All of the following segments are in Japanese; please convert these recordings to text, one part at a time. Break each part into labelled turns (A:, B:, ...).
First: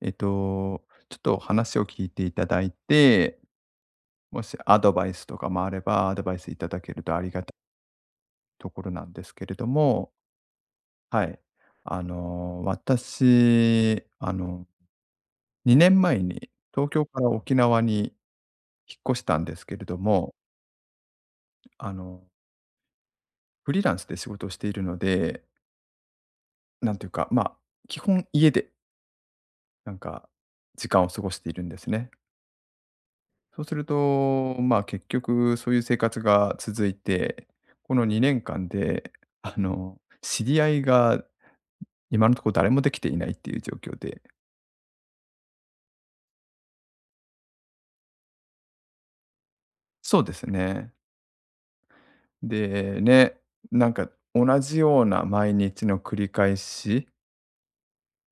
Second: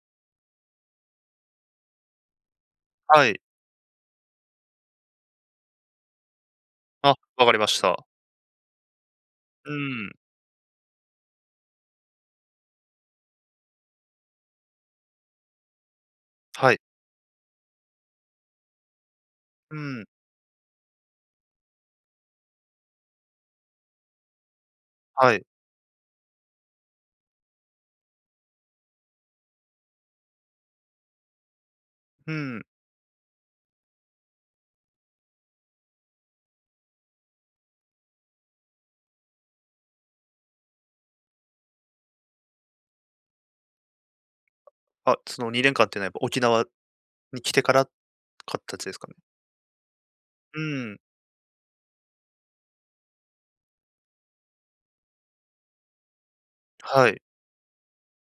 A: ちょっと話を聞いていただい
B: は
A: て、
B: い。
A: もしアドバイスとかもあれば、アドバイスいただける
B: あ、
A: とありが
B: わ
A: た
B: か
A: い
B: りました。
A: ところなんですけれど
B: うん、
A: も、はい。私、2年前に
B: はい。
A: 東京から沖縄に引っ越したんですけ
B: う
A: れど
B: ん、
A: も、あの、フリーランスで仕事をしているの
B: は
A: で、
B: い。
A: なんていうか、まあ、基本家で、なんか、時間を過ごしているんですね。
B: うん。
A: そうすると、まあ、結局そういう生活が続いて、この2年間で、知り合いが今のところ誰もできていないっていう状況で。
B: あ、その2年間っていうのはやっぱ沖縄に来てから買ったやつですかね？
A: そうです
B: う
A: ね。
B: ん、
A: で、ね、なんか同じような毎日の繰り返し
B: はい。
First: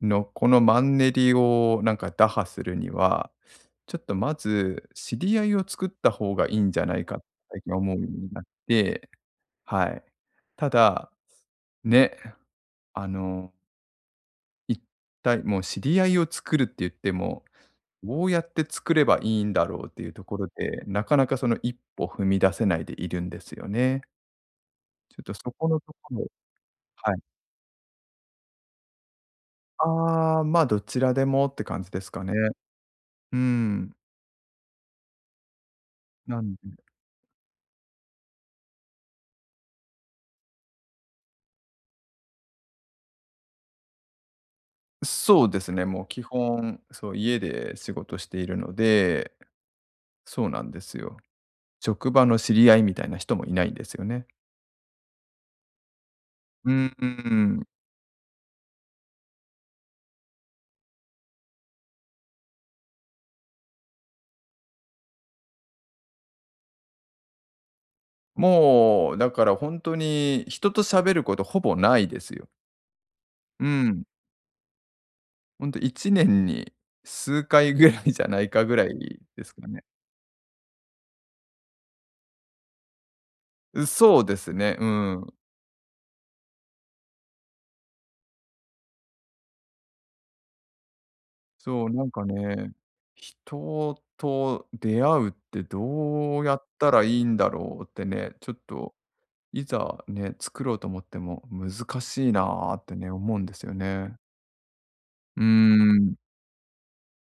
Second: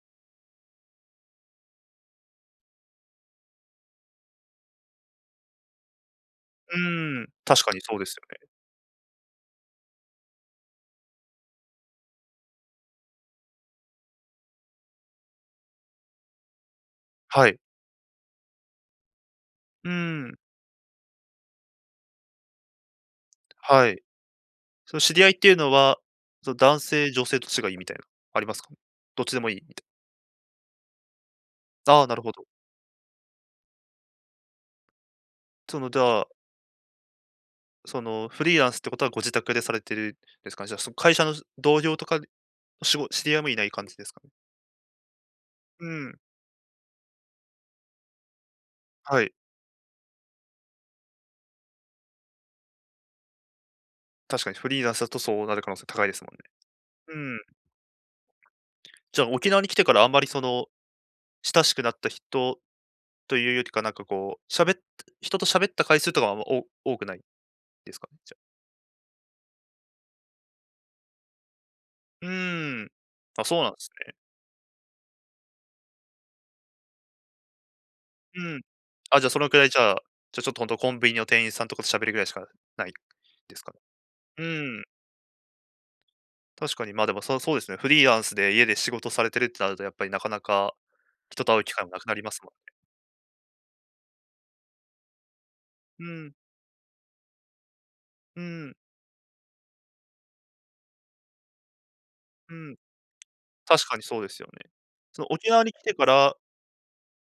A: のこのマンネリをなんか打破するには、ちょっとまず知り合いを作った方がいいん
B: う
A: じゃないかって
B: ん、
A: 最
B: 確か
A: 近
B: に
A: 思う
B: そう
A: よう
B: ですよ
A: になっ
B: ね。
A: て、はい。ただ、ね、あの一体もう知り合いを作るって言っても、
B: はい。
A: どうやって作ればいいんだろう
B: う
A: っていうとこ
B: ん、
A: ろで、なかなかその一歩踏み出せないでいるんですよ
B: はい。
A: ね。
B: その
A: ち
B: 知
A: ょっ
B: り合い
A: と
B: って
A: そ
B: いう
A: こ
B: の
A: のと
B: は、
A: ころ
B: その男性、
A: はい。
B: 女性どっちがいいみたいな、ありますか？どっちでもいいみたい
A: ああ、ま、どちらでもって感じ
B: な。
A: で
B: ああ、
A: す
B: なる
A: かね。
B: ほど。
A: うーん。
B: そのじゃあ、
A: なんで
B: そのフリーランスってことはご自宅でされてるんですかね？じゃあその会社の同僚とか、知り合いもいない感じですかね？
A: そうですね、
B: う
A: もう
B: ん、
A: 基本、そう、家で仕事しているの
B: は
A: で、
B: い。
A: そうなんですよ。職場の知り合いみたいな人もいないんですよね。
B: 確かにフリーランスだとそうなる可能性高いですもんね。
A: うーん。う
B: うん。
A: ん。
B: じゃあ、沖縄に来てからあんまりその、親しくなった人というよりか、なんかこう、人と喋った回数とかはあんまお多くないですかね？じゃあ。
A: もう、だから本当に人と喋ることほぼないで
B: う
A: すよ。
B: ーん。あ、そう
A: う
B: なんです
A: ん。
B: ね。
A: 本当と1年に数回ぐらいじゃ
B: う
A: ない
B: ん。
A: かぐらい
B: あ、じゃあ、そ
A: で
B: の
A: す
B: くら
A: か
B: いじ
A: ね。
B: ゃあ、ちょっと本当コンビニの店員さんとかと喋るぐらいしかないですかね？
A: う、そうで
B: う
A: すね、
B: ん。
A: うん。
B: 確かに、ま、でも、そうですね、フリーランスで家で仕事されてるってなると、やっぱりなかなか人と会う機会
A: そう、
B: もな
A: な
B: く
A: ん
B: なり
A: か
B: ますもん。
A: ね、人と出会うって
B: うん、
A: どうやったらいいんだろうってね、
B: う
A: ちょっ
B: ん、
A: といざね、作ろうと思っても難しい
B: う
A: なー
B: ん。
A: ってね、思うんですよ
B: 確かに
A: ね。
B: そうですよね。その
A: うー
B: 沖縄に来てか
A: ん、
B: ら、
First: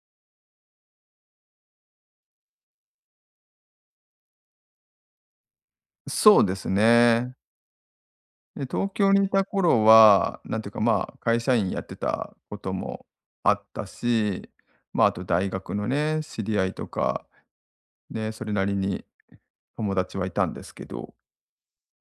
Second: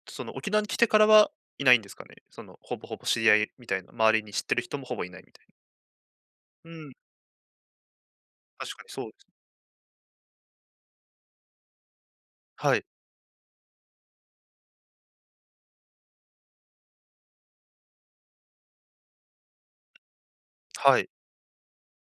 B: その沖縄に来てからはいないんですかね？その、ほぼほぼ知り合いみたいな、周りに知ってる人もほぼいないみたい
A: そうです
B: な。うん、
A: ね。で、
B: 確か
A: 東
B: にそう
A: 京
B: で
A: に
B: す。
A: いた頃は、なんていうか、まあ、会社員やってたこと
B: はい、
A: もあったし、まあ、あと大学のね、知り合いとか、ね、それなりに友達はいたんですけ
B: はい。
A: ど、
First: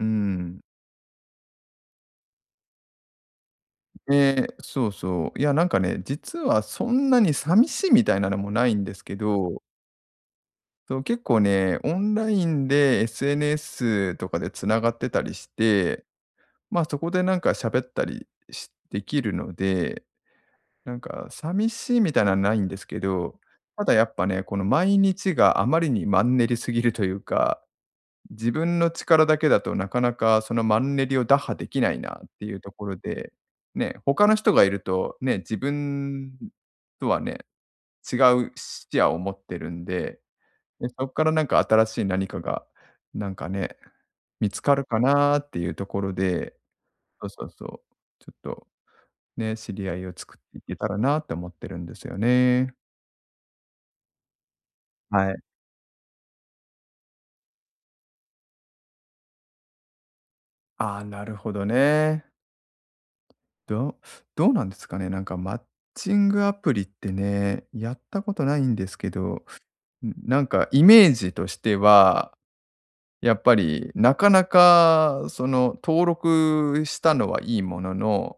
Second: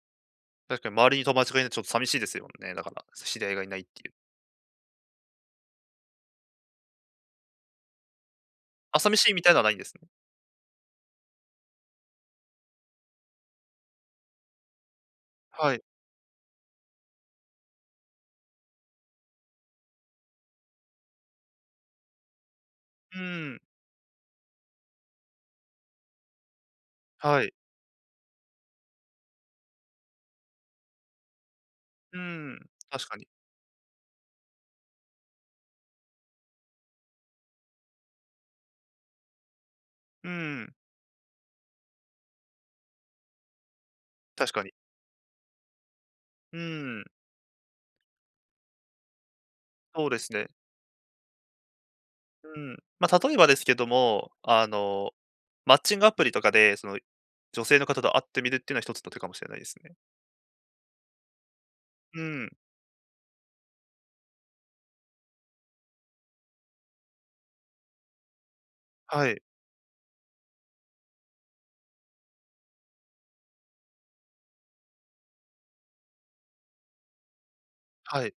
A: うん。
B: 確かに周りに友達がいないとちょっと寂しいですよね、だから、知り合いがいないっていう。
A: で、そうそう。いや、なんかね、実はそんなに寂しいみたいなのもないんで
B: あ、
A: すけ
B: 寂しいみたいな
A: ど、
B: のはないんですね。
A: そう、結構ね、オンラインで SNS とかでつながってたりし
B: はい。
A: て、まあ、そこでなんか喋ったりしできるのでなんか、寂しいみたいなのはないんですけ
B: う
A: ど、
B: ん、
A: ただやっぱね、この毎日があまりにマンネリすぎるという
B: はい。
A: か、自分の力だけだとなかなかそのマンネリを打破できない
B: う
A: なってい
B: ん、
A: うところ
B: 確かに。
A: で、ね、他の人がいると、ね、自分とはね、違う視野を持ってるんで、
B: うん、
A: で、そこからなんか新しい何かが、なんかね、見
B: 確
A: つ
B: かに。
A: かるかなっていうところで、
B: うん、
A: そうそうそう、ちょっとね、知り合
B: そ
A: い
B: う
A: を
B: です
A: 作っ
B: ね。
A: ていけたらなって思ってるんですよ
B: う
A: ね。
B: ん。まあ、例えばですけども、あの、
A: はい。
B: マッチングアプリとかで、その、女性の方と会ってみるっていうのは一つの手かもしれないですね。
A: ああ、なるほど
B: う
A: ね。
B: ん、
A: どどうなんですかね、なんかマッチングアプリってね、やったことないんですけ
B: はい、
A: ど、ん、なんかイメージとしては、やっぱりなかなかその登録したのはいいもの
B: はい。
A: の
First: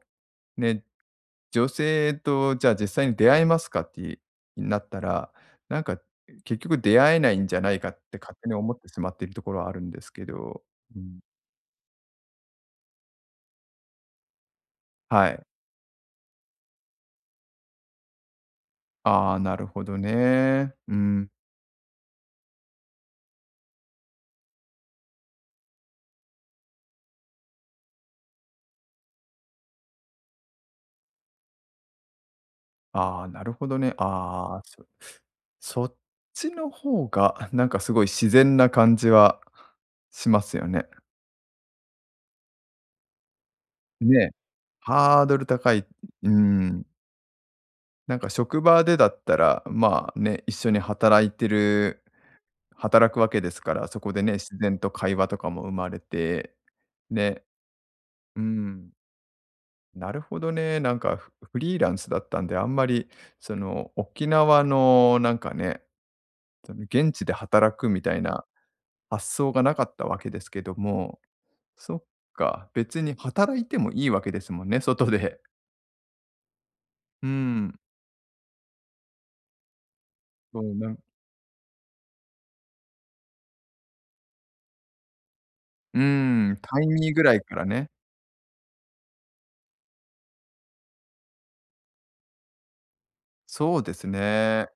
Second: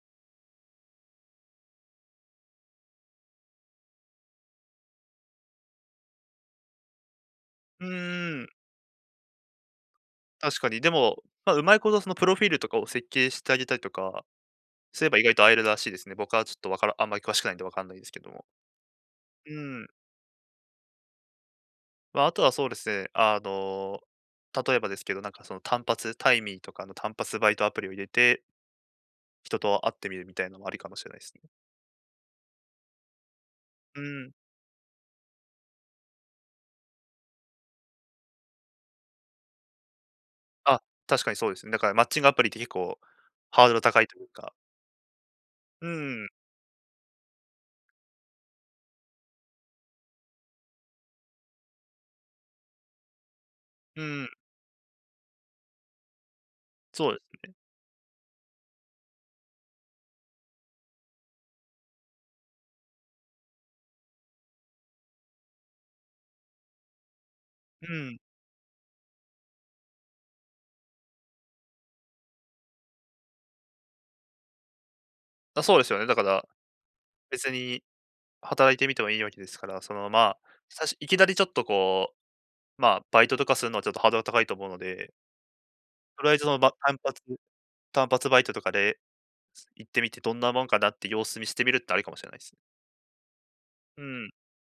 A: ね、女性とじゃあ実際に出会えますかってなったら、なんか結局出会えないんじゃない
B: う
A: かって勝
B: ん
A: 手
B: ん、
A: に思ってしまっているところはあるんですけ
B: 確
A: ど。
B: かに。で
A: うん。
B: も、まあ、うまいことそのプロフィールとかを設計してあげたりとか、すれば意
A: は
B: 外と
A: い。
B: 会えるらしいですね。僕はちょっとわからあんまり詳しくないんでわかんないですけども。
A: ああ、な
B: う
A: るほ
B: ん。
A: どね。うん。
B: まあ、あとはそうですね、あの、例えばですけど、なんかその単発、タイミーとかの単発バイトアプリを入れて、人と会ってみるみたいなのもありかもしれないですね。
A: ああ、なるほどね。
B: うん。
A: ああ、そっちの方が なんかすごい自然な感じはしますよ
B: あ、
A: ね。
B: 確かにそうですね。だからマッチングアプリって結構ハードル高いという
A: ね、
B: か。
A: ハードル高い。
B: うん、
A: うん。なんか職場でだったら、まあね、一緒に働いてる働くわけですから、そ
B: う
A: こで
B: ん、
A: ね、自然と会話とかも生まれて、
B: そう
A: ね、
B: です。
A: うん、なるほどね、なんかフリーランスだったんで、あんまりその沖縄のなんかね、その現地で働く
B: う
A: みた
B: ん。
A: いな発想がなかったわけですけども、そっか、別に働いてもいいわけですもんね、外で。
B: あ、そうですよね。だから
A: う
B: 別
A: ん、
B: に働いてみてもいいわけですから、その、まあ、
A: そうなん
B: いきなりちょっとこう、まあ、バイトとかするのはちょっとハードル高いと思うので、
A: う
B: とりあえずそ
A: ん、
B: の、ば
A: タイ
B: 単
A: ミーぐ
B: 発
A: らいからね。
B: 単発バイトとかで、行ってみてどんなもんかなって様子見してみるってありかもしれないですね。
A: そうで
B: う
A: す
B: ん。
A: ね。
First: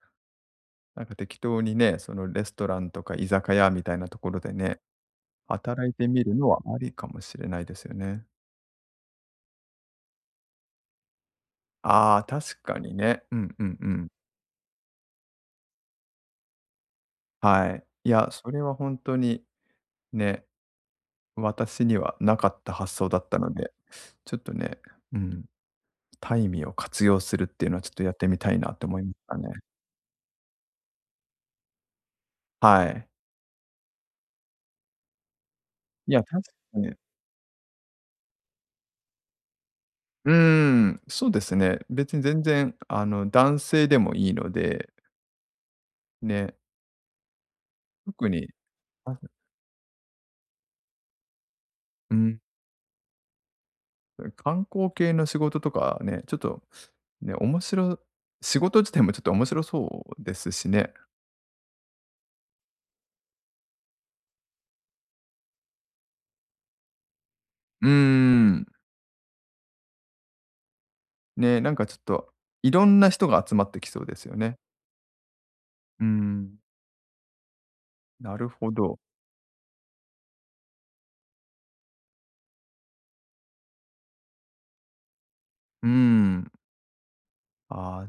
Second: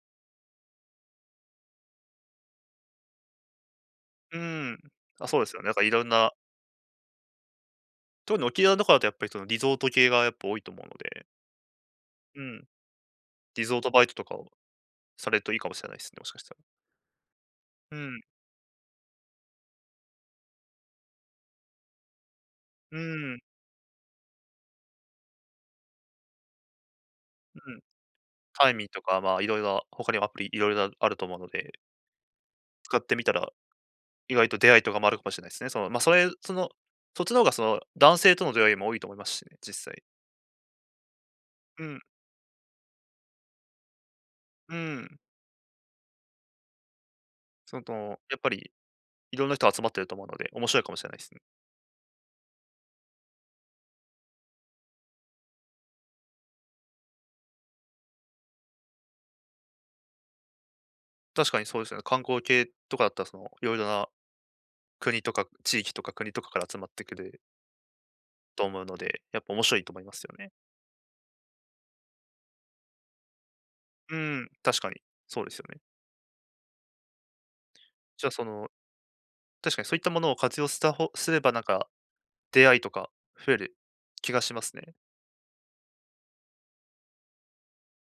A: なんか適当にね、そのレストランとか居酒屋みたいなとこ
B: う
A: ろで
B: ん。
A: ね、
B: あ、そうですよね。なんか
A: 働
B: い
A: い
B: ろ
A: て
B: ん
A: み
B: な、
A: るのはありかもしれないですよね。
B: 特に沖縄とかだとやっぱりそのリゾート系がやっぱ多いと思うので、
A: ああ、
B: う
A: 確
B: ん、
A: かにね。うんう
B: リ
A: ん
B: ゾー
A: う
B: トバイ
A: ん。
B: トとかをされるといいかもしれないですね、もしかしたら。
A: はい。
B: う
A: い
B: ん、
A: や、それは本当にね、私にはなかった発
B: う
A: 想だっ
B: ん、
A: た
B: う
A: ので、ちょっとね、うん、タイミーを活用するっていうの
B: ん。
A: はちょっとやってみたい
B: タ
A: な
B: イ
A: っ
B: ミ
A: て
B: ー
A: 思
B: と
A: いまし
B: か、ま
A: た
B: あ、い
A: ね。
B: ろいろ、他にもアプリいろいろあると思うので、
A: は
B: 使っ
A: い。
B: てみたら意外と出会いとかもあるかもしれないですね。その、まあ、
A: いや、確かに。
B: そっちの方がその、男性との出会いも多いと思いますしね、実際。
A: うーん、そうですね。
B: うん、
A: 別に全然男性でもいいの
B: う
A: で、
B: ん。
A: ね、
B: その、
A: 特
B: やっ
A: に、
B: ぱり
A: う
B: いろんな人集まってると思うので、面白いかもしれないですね。
A: ーん。観光系の仕事とかね、ちょっとね、仕事自体もちょっと面白そうですしね。
B: 確かにそうですよね。観光系とかだったら、その、いろいろな国とか地域とか国とかから集まってくる
A: うー
B: と
A: ん。
B: 思うので、やっぱ面白いと思いますよね。
A: ね、なんかちょっと、いろんな人が集まってきそうで
B: う
A: すよ
B: ん、
A: ね。
B: 確かに、そうですよね。
A: うーん。
B: じゃあ、
A: な
B: そ
A: る
B: の、
A: ほど。
B: 確かにそういったものを活用した方すれば、なんか、出会いとか増える気がしますね。
A: うーん。ああ、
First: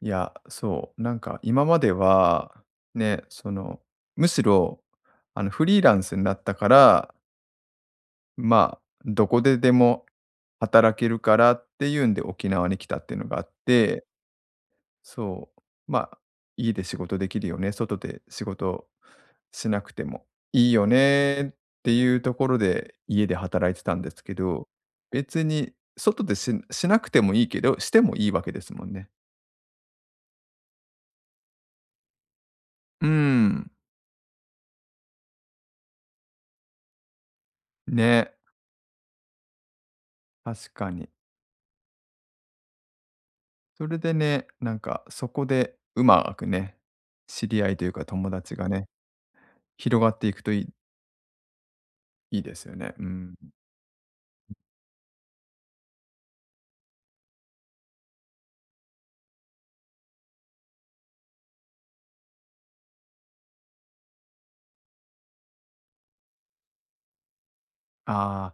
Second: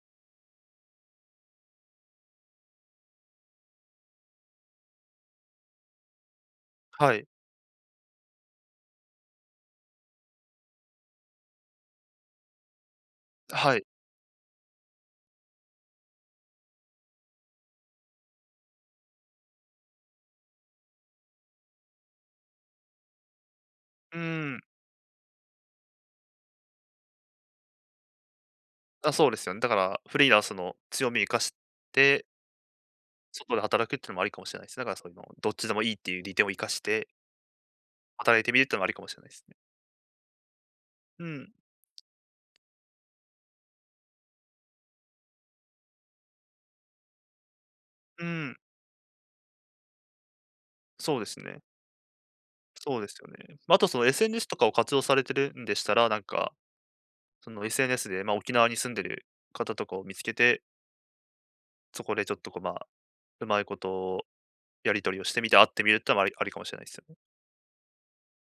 A: いや、そう、なんか今までは、ね、その、むしろ、フリーランスになったか
B: は
A: ら、
B: い、
A: まあ、どこででも働けるからっていうんで沖縄に来たっていうのがあっ
B: はい。
A: てそう。まあ、家で仕事できるよね、外で仕事しなくてもいいよねっていうところで家で働いてたんで
B: う
A: すけ
B: ーん。
A: ど、別に外でしなくてもいいけど、してもいいわけですもんね。
B: あ、そうですよね。だから、フリーランスの強みを生かして、
A: う
B: 外で
A: ん。
B: 働くっていうのもありかもしれないですね。だからそういうの、どっちでもいいっていう利点を生かして、
A: ね、
B: 働いてみるっていうのもありかもしれないですね。
A: 確かに。
B: うん、
A: それでね、なんかそこでうまくね、知り合いというか
B: う
A: 友達
B: ん、
A: がね、広がっていくといい
B: そうですね。
A: ですよね。
B: そう
A: う
B: ですよ
A: ん。
B: ね。ま、あとその SNS とかを活用されてるんでしたら、なんか、その SNS で、まあ、沖縄に住んでる方とかを見つけて、そこでちょっとこう、まあ、うまいことやり取りをしてみて、会ってみるってのもありかもしれないですよね。
A: ああ、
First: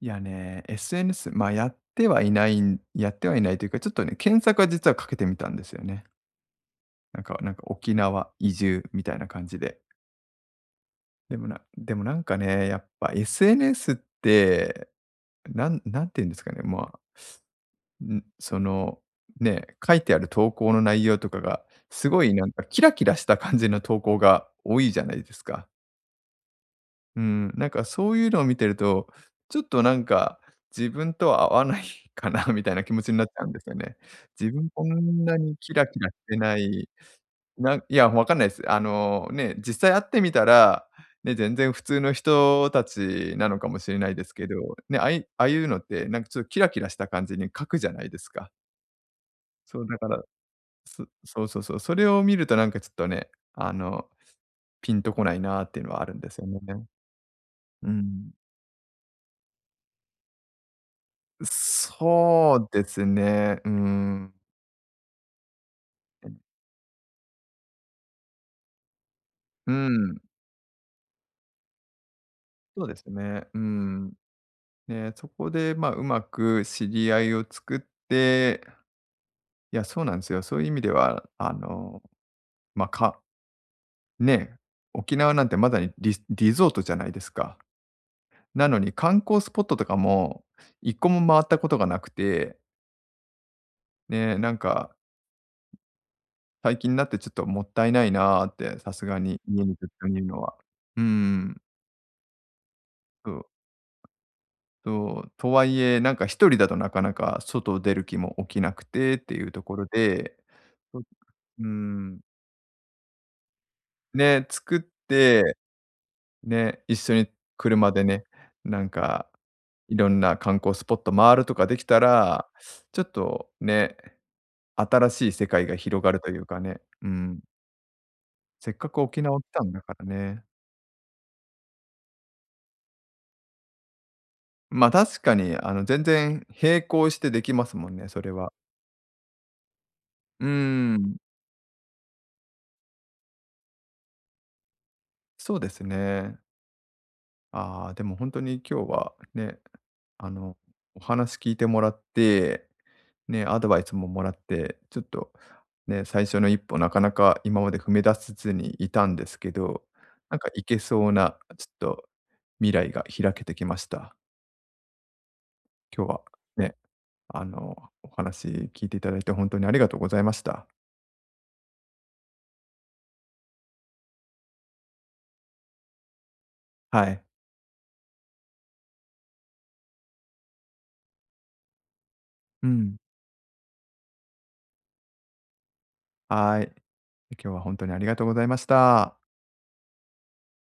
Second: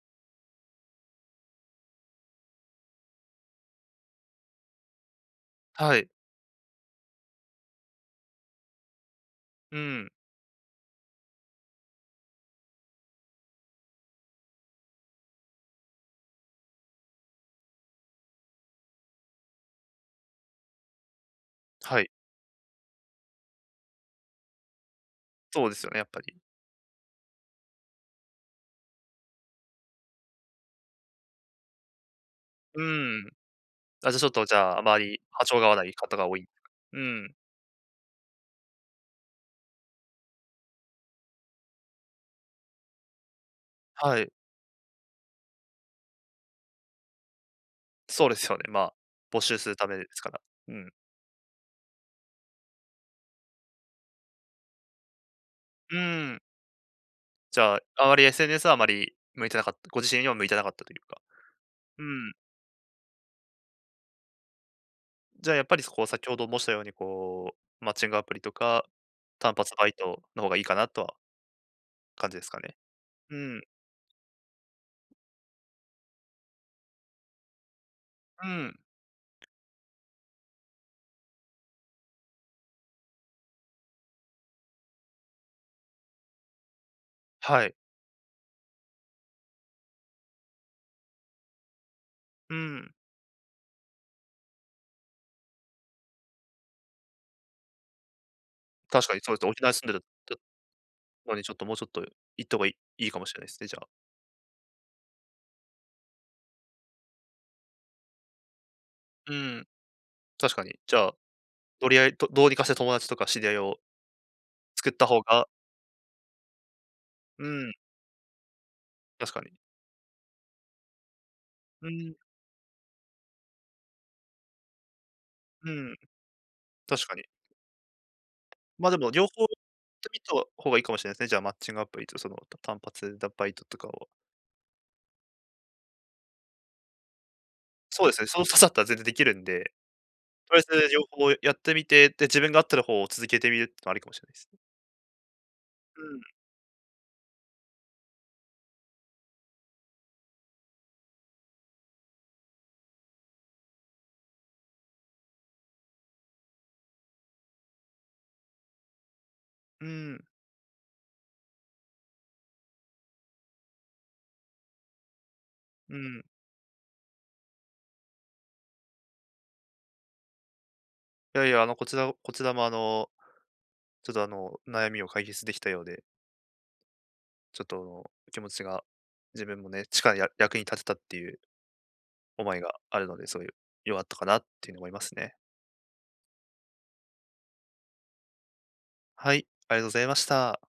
A: いやね、SNS、ま、やってはいないんやってはいないというか、ちょっとね、検索は実はかけてみたんですよ
B: は
A: ね。
B: い。
A: なんか沖縄移住みたいな感じ
B: う
A: で。
B: ん、
A: でもなんかね、やっぱ SNS って、なん何て言うんですかね、まあ、ん、その、ね、書いてある投稿の内容とかが、
B: は
A: す
B: い。
A: ごいなんかキラキラした感じの投稿が多いじゃないですか。
B: そうですよね、やっぱり。
A: うん、なんかそういうのを見てると、ちょっとなんか、自分とは合わない かなみたい
B: う
A: な気持ちになっ
B: ん。
A: ちゃうんですよね。
B: あ、じゃあ、ちょっと、
A: 自
B: じ
A: 分
B: ゃあ、あ
A: こ
B: まり
A: んな
B: 波
A: に
B: 長が合
A: キ
B: わ
A: ラ
B: ない
A: キラし
B: 方が
A: て
B: 多い。
A: ない、
B: うん。
A: ない、わかんないです。ね、実際会ってみたら、ね、全然普通の人たちなのかもしれない
B: は
A: です
B: い。
A: けど、ね、ああいうのって、なんかちょっとキラキラした感じに書くじゃないで
B: そ
A: す
B: うです
A: か。
B: よね。まあ、募集する
A: そう
B: ため
A: だ
B: で
A: か
B: す
A: ら、
B: から。うん。
A: そうそうそう、それを見るとなんかちょっとね、ピンとこないなっていうの
B: う
A: はあるん
B: ー
A: です
B: ん。
A: よね。
B: じゃあ、
A: う
B: あまり
A: ん。
B: SNS はあまり向いてなかった、ご自身には向いてなかったというか。うん。
A: そうですね。うん。
B: じゃあ、やっぱり、こう、先ほど申したように、こう、マッチングアプリとか、単
A: う
B: 発バイ
A: ん、
B: トの方がいいかなとは感じですかね。
A: そうです
B: う
A: ね。う
B: ん。
A: ん。ね、そこで、まあ、うまく知り合いを作っ
B: う
A: て、
B: ん。
A: いや、そうなんですよ。そういう意味では、まあ、ね、沖縄なんてまだにリゾートじゃないですか。
B: はい。
A: なのに観光スポットとかも一個も回ったことがなく
B: う
A: て、
B: ん。
A: ね、なんか最近になってちょっともったいないなーって、さす
B: 確か
A: が
B: にそう
A: に
B: ですね。沖
A: 家
B: 縄
A: に
B: に
A: ず
B: 住
A: っ
B: んでる
A: といるのは。うー
B: のに、ちょっ
A: ん、
B: と、もうちょっと行った方がいいかも
A: そ
B: しれな
A: う。
B: いですね、じゃあ。
A: そう、とはいえ、なんか一人だとなかなか外出る気も起きなくてって
B: う
A: いうと
B: ん。
A: ころで、
B: 確かに。じ
A: そう、
B: ゃあ
A: ー
B: とり合い
A: ん、
B: とどうにかして友達とか知り合いを
A: ね、作っ
B: 作った方が。
A: て、ね、一緒に
B: うん、
A: 車でね、なんか、
B: 確かに。
A: いろんな観光スポット回るとかでき
B: う
A: た
B: ん、
A: ら、ちょっとね、新しい世界
B: う
A: が
B: ん、
A: 広がるというかね、
B: 確
A: う
B: かに。
A: ん、せっか
B: ま、で
A: く
B: も
A: 沖
B: 両
A: 縄
B: 方
A: 来
B: やっ
A: たんだから
B: てみた
A: ね。
B: 方がいいかもしれないですね。じゃあマッチングアプリとその単発バイトとかを。
A: ま、確かに、全然並行してできますもん
B: そ
A: ね、
B: うで
A: そ
B: すね、
A: れ
B: その
A: は。
B: あったら全然できるんで、
A: うー
B: とりあえず両
A: ん、
B: 方やってみて、で、自分が合ってる方を続けてみるってのありかもしれないですね。
A: そうですね。ああ、でも本当に今日はね、あの、お話聞いてもらって、ね、アドバイスももらって、ちょっとね、最初の一歩なかなか今まで踏み出せずにいたんですけど、
B: うん、うん、
A: なんかいけそうな、ちょっと未来が開けてきました。
B: う
A: 今日は
B: ん。
A: ね、あの、お話聞いていただいて本当にありがとうございました。
B: いやいや、あの、こちらもあの、ちょっとあの、悩みを解決できたようで、
A: はい。
B: ちょっとあの、気持ちが自分もね、役に立てたっていう思い
A: う
B: が
A: ん。
B: あるので、すごい良かったかなっていうふうに思いますね。
A: はい。今日は本当にありがとうございました。
B: はい、ありがとうございました。